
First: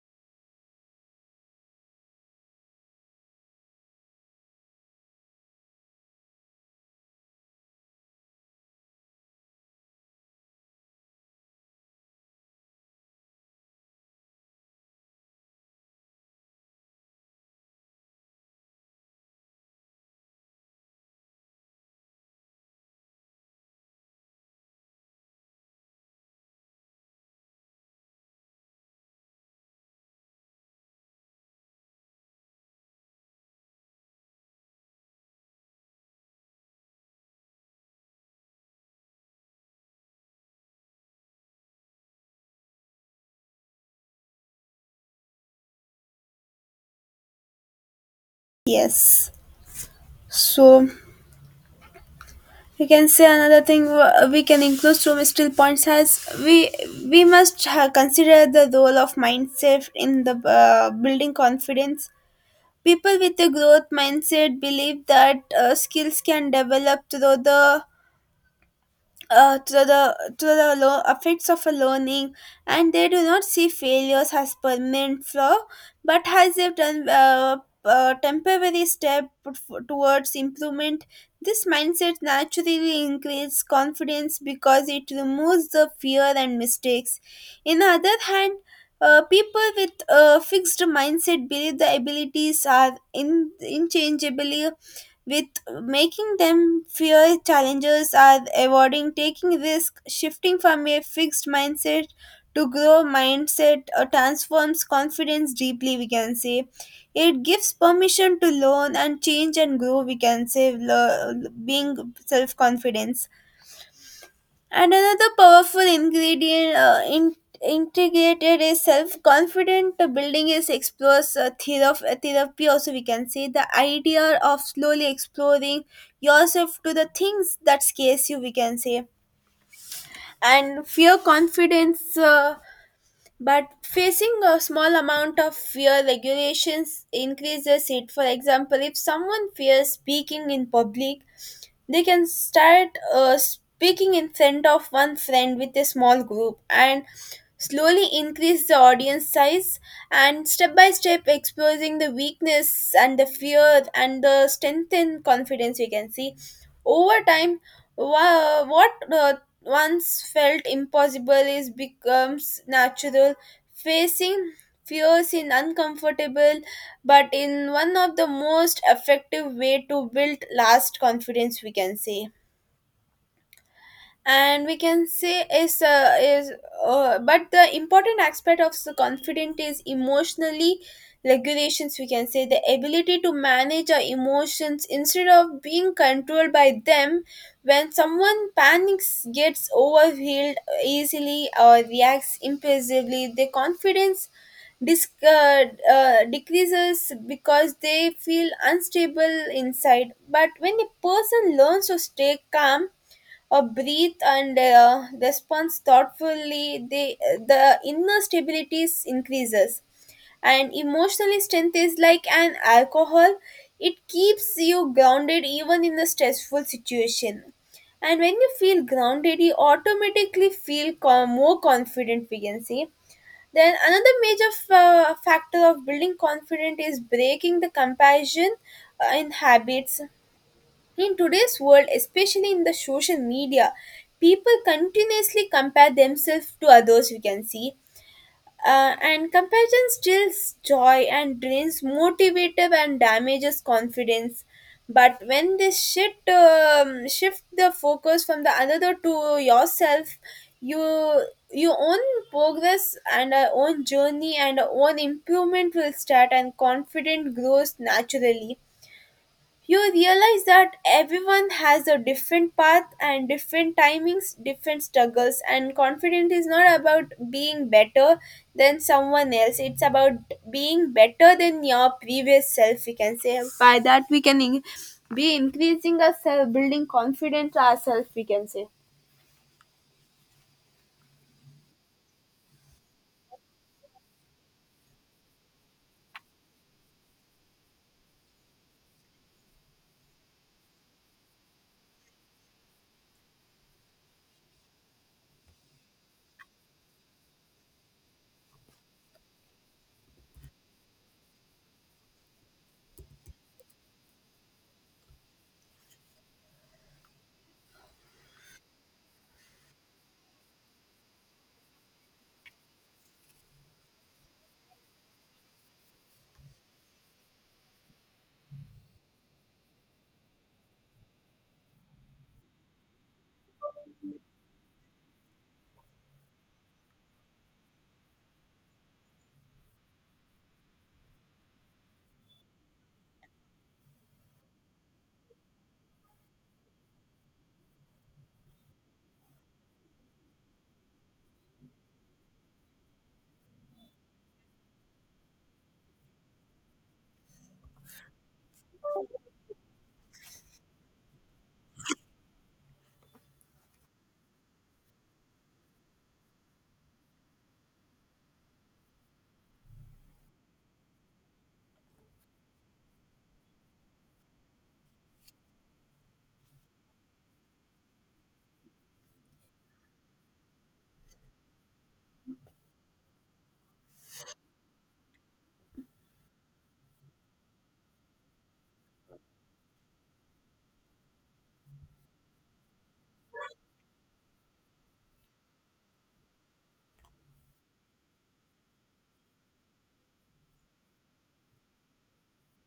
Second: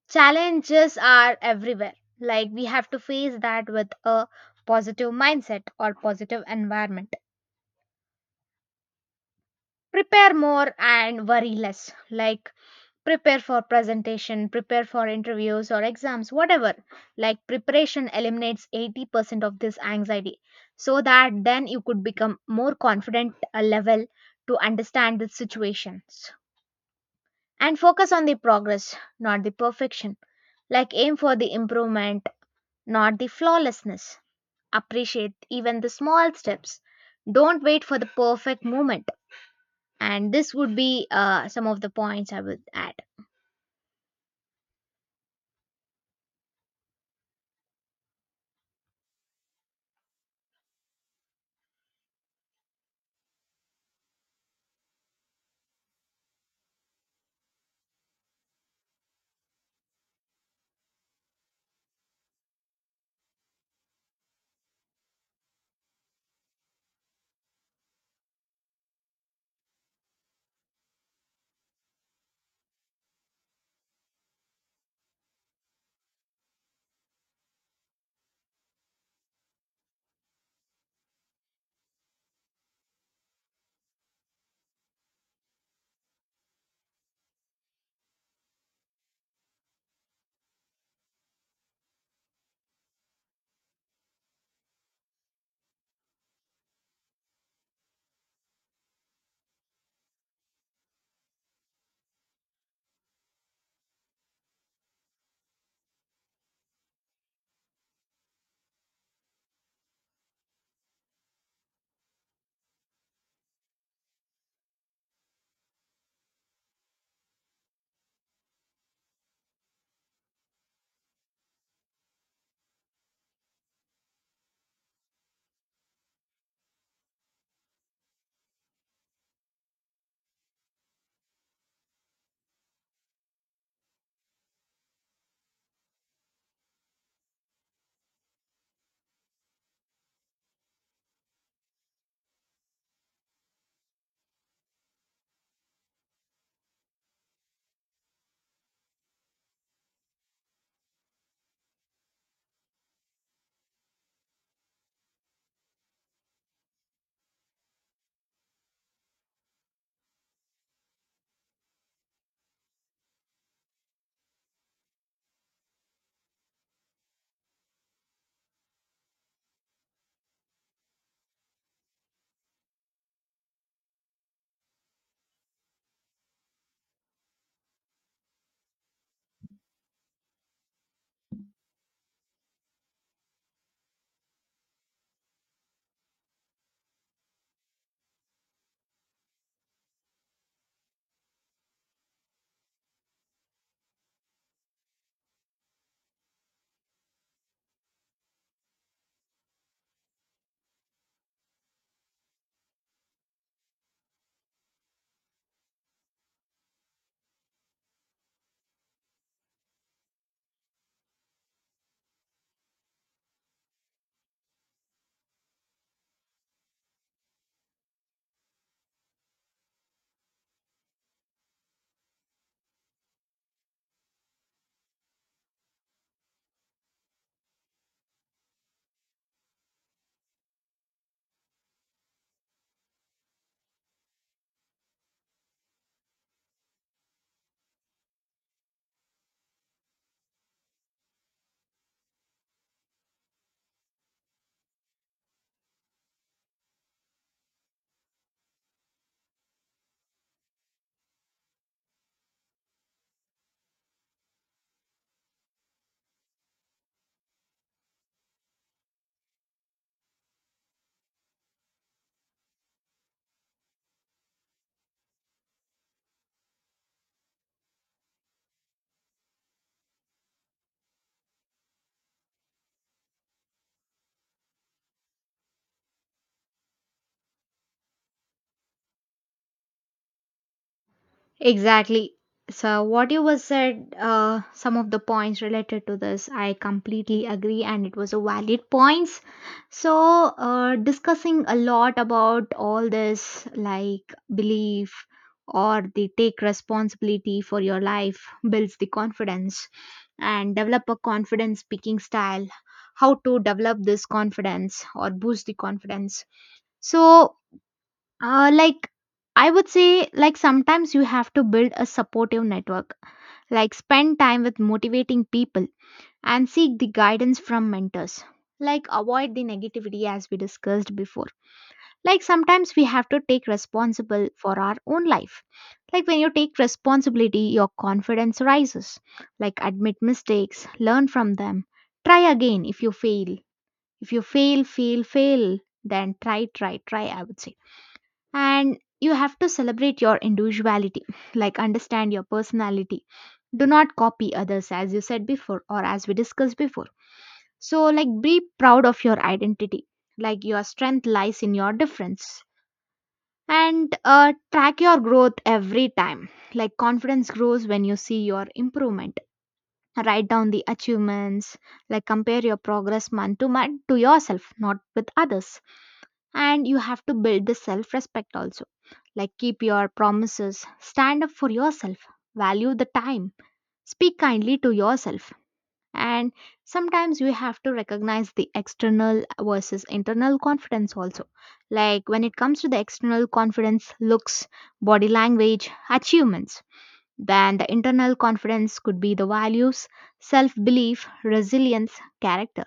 challenges are everywhere. Like we have to face that with a positive mindset or positive environment. Prepare more and worry less. Like prepare for presentation, prepare for interviews or exams, whatever. Like preparation eliminates eighty percent of this anxiety so that then you could become more confident a level to understand the situations and focus on the progress, not the perfection. Like aim for the improvement, not the flawlessness. Appreciate even the small steps. Don't wait for the perfect moment. And this would be uh, some of the points I would add.
Yes. So we can say another thing, uh, we can include through still points. As we we must ha- consider the role of mindset in the uh, building confidence. People with a growth mindset believe that uh, skills can develop through the uh, to the to the lo- effects of a learning, and they do not see failures as permanent flaw but as a tem- uh, uh, temporary step f- towards improvement. This mindset naturally increases confidence because it removes the fear and mistakes. In the other hand, uh, people with a fixed mindset believe the abilities are in, inchangeably, with making them fear challenges are avoiding taking risk. Shifting from a fixed mindset to grow mindset, uh, transforms confidence deeply, we can say. It gives permission to learn and change and grow, we can say. Lo- being self confidence. And another powerful ingredient, uh, in, integrated is self-confident building, is explores uh, thera- therapy also, we can say, the idea of slowly exploring yourself to the things that scares you, we can say. And fear confidence, uh, but facing a small amount of fear regulations increases it. For example, if someone fears speaking in public, they can start uh, speaking in front of one friend, with a small group, and slowly increase the audience size. And step by step, exposing the weakness and the fear and the strengthen confidence, we can see, over time wha- what uh, once felt impossible is becomes natural. Facing fears is uncomfortable, but in one of the most effective way to build last confidence, we can say. And we can say is uh, is uh, but the important aspect of the confident is emotionally regulations, we can say, the ability to manage our emotions instead of being controlled by them. When someone panics, gets overwhelmed easily, or reacts impulsively, their confidence dis- uh, uh, decreases, because they feel unstable inside. But when a person learns to stay calm or breathe and uh, responds thoughtfully, they, the inner stability is- increases. And emotional strength is like an alcohol, it keeps you grounded even in a stressful situation. And when you feel grounded, you automatically feel co- more confident, we can say. Then another major f- uh, factor of building confidence is breaking the comparison uh, in habits. In today's world, especially in the social media, people continuously compare themselves to others, we can see. Uh, and comparison steals joy and drains motivative and damages confidence. But when this shift um, shift the focus from the another to yourself, you your own progress and our own journey and our own improvement will start, and confidence grows naturally. You realize that everyone has a different path and different timings, different struggles, and confidence is not about being better than someone else. It's about being better than your previous self, we can say. By that we can in- be increasing our self building confidence ourselves, we can say.
Exactly. So, what you was said, uh, some of the points related to this, I completely agree, and it was a valid points. So, uh, discussing a lot about all this, like belief or the take responsibility for your life, builds the confidence, and develop a confidence speaking style. How to develop this confidence or boost the confidence. So, uh, like I would say, like sometimes you have to build a supportive network, like spend time with motivating people and seek the guidance from mentors. Like avoid the negativity as we discussed before. Like sometimes we have to take responsible for our own life. Like when you take responsibility, your confidence rises. Like admit mistakes, learn from them, try again if you fail. If you fail, fail, fail, then try, try, try, I would say and you have to celebrate your individuality like understand your personality do not copy others as you said before or as we discussed before so like be proud of your identity like your strength lies in your difference and uh, track your growth every time like confidence grows when you see your improvement write down the achievements like compare your progress month to month to yourself not with others and you have to build the self respect also like keep your promises, stand up for yourself, value the time, speak kindly to yourself. And sometimes we have to recognize the external versus internal confidence also. Like when it comes to the external confidence, looks, body language, achievements, then the internal confidence could be the values, self belief, resilience, character.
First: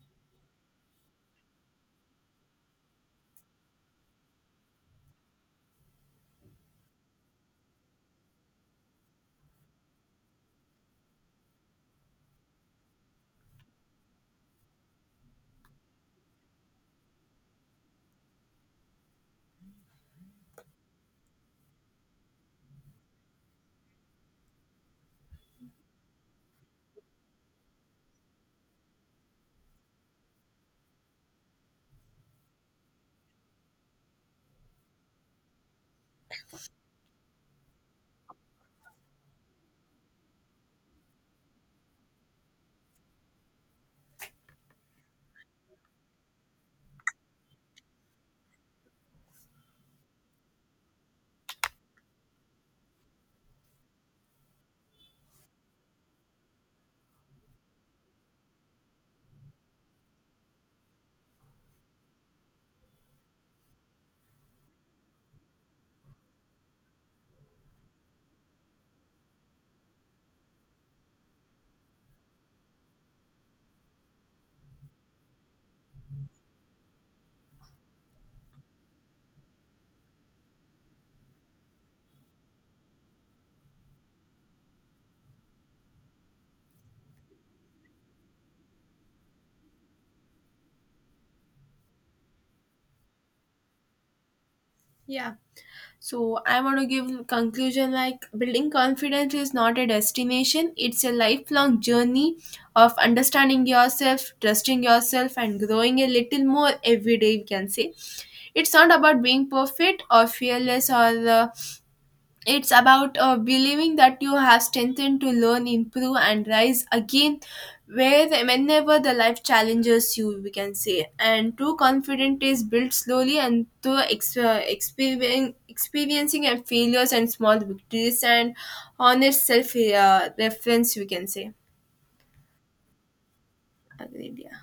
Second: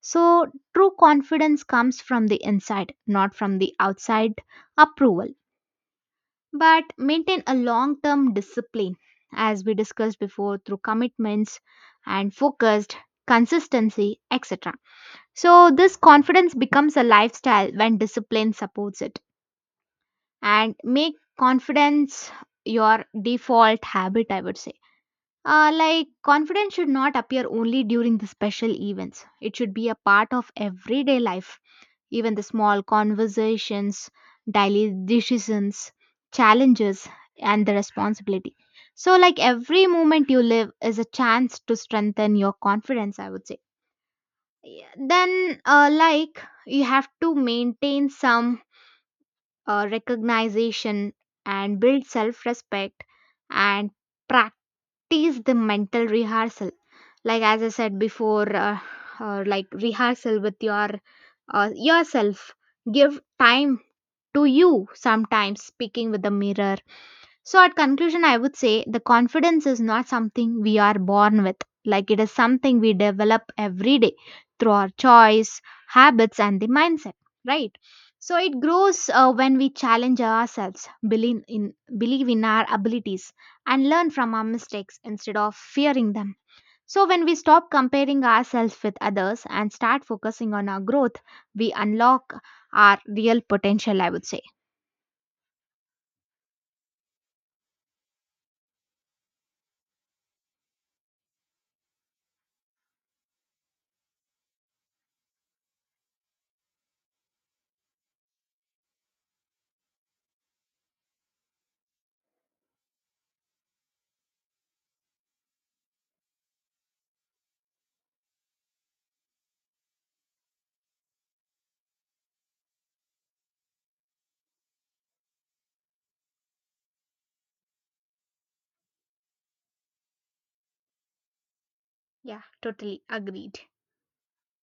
So, true confidence comes from the inside, not from the outside approval but maintain a long term discipline, as we discussed before, through commitments and focused consistency, et cetera. So, this confidence becomes a lifestyle when discipline supports it and make confidence your default habit, I would say. Uh, like, confidence should not appear only during the special events, it should be a part of everyday life. Even the small conversations, daily decisions, challenges, and the responsibility. So, like every moment you live is a chance to strengthen your confidence, I would say. Yeah, then, uh, like, you have to maintain some uh, recognition and build self respect and practice the mental rehearsal like as I said before uh, uh, like rehearsal with your uh, yourself give time to you sometimes speaking with the mirror. So, at conclusion, I would say the confidence is not something we are born with, like it is something we develop every day through our choice, habits, and the mindset, right? So, it grows uh, when we challenge ourselves, believe in, believe in our abilities, and learn from our mistakes instead of fearing them. So, when we stop comparing ourselves with others and start focusing on our growth, we unlock our real potential, I would say.
Yeah. So I want to give conclusion, like building confidence is not a destination, it's a lifelong journey of understanding yourself, trusting yourself, and growing a little more every day, we can say. It's not about being perfect or fearless, or uh, it's about uh, believing that you have strengthened to learn, improve, and rise again where whenever the life challenges you, we can say. And true confidence is built slowly and through ex- uh, experien- experiencing and failures and small victories and honest self, uh, reference, we can say.
Yeah, totally agreed.
Agreed, yeah.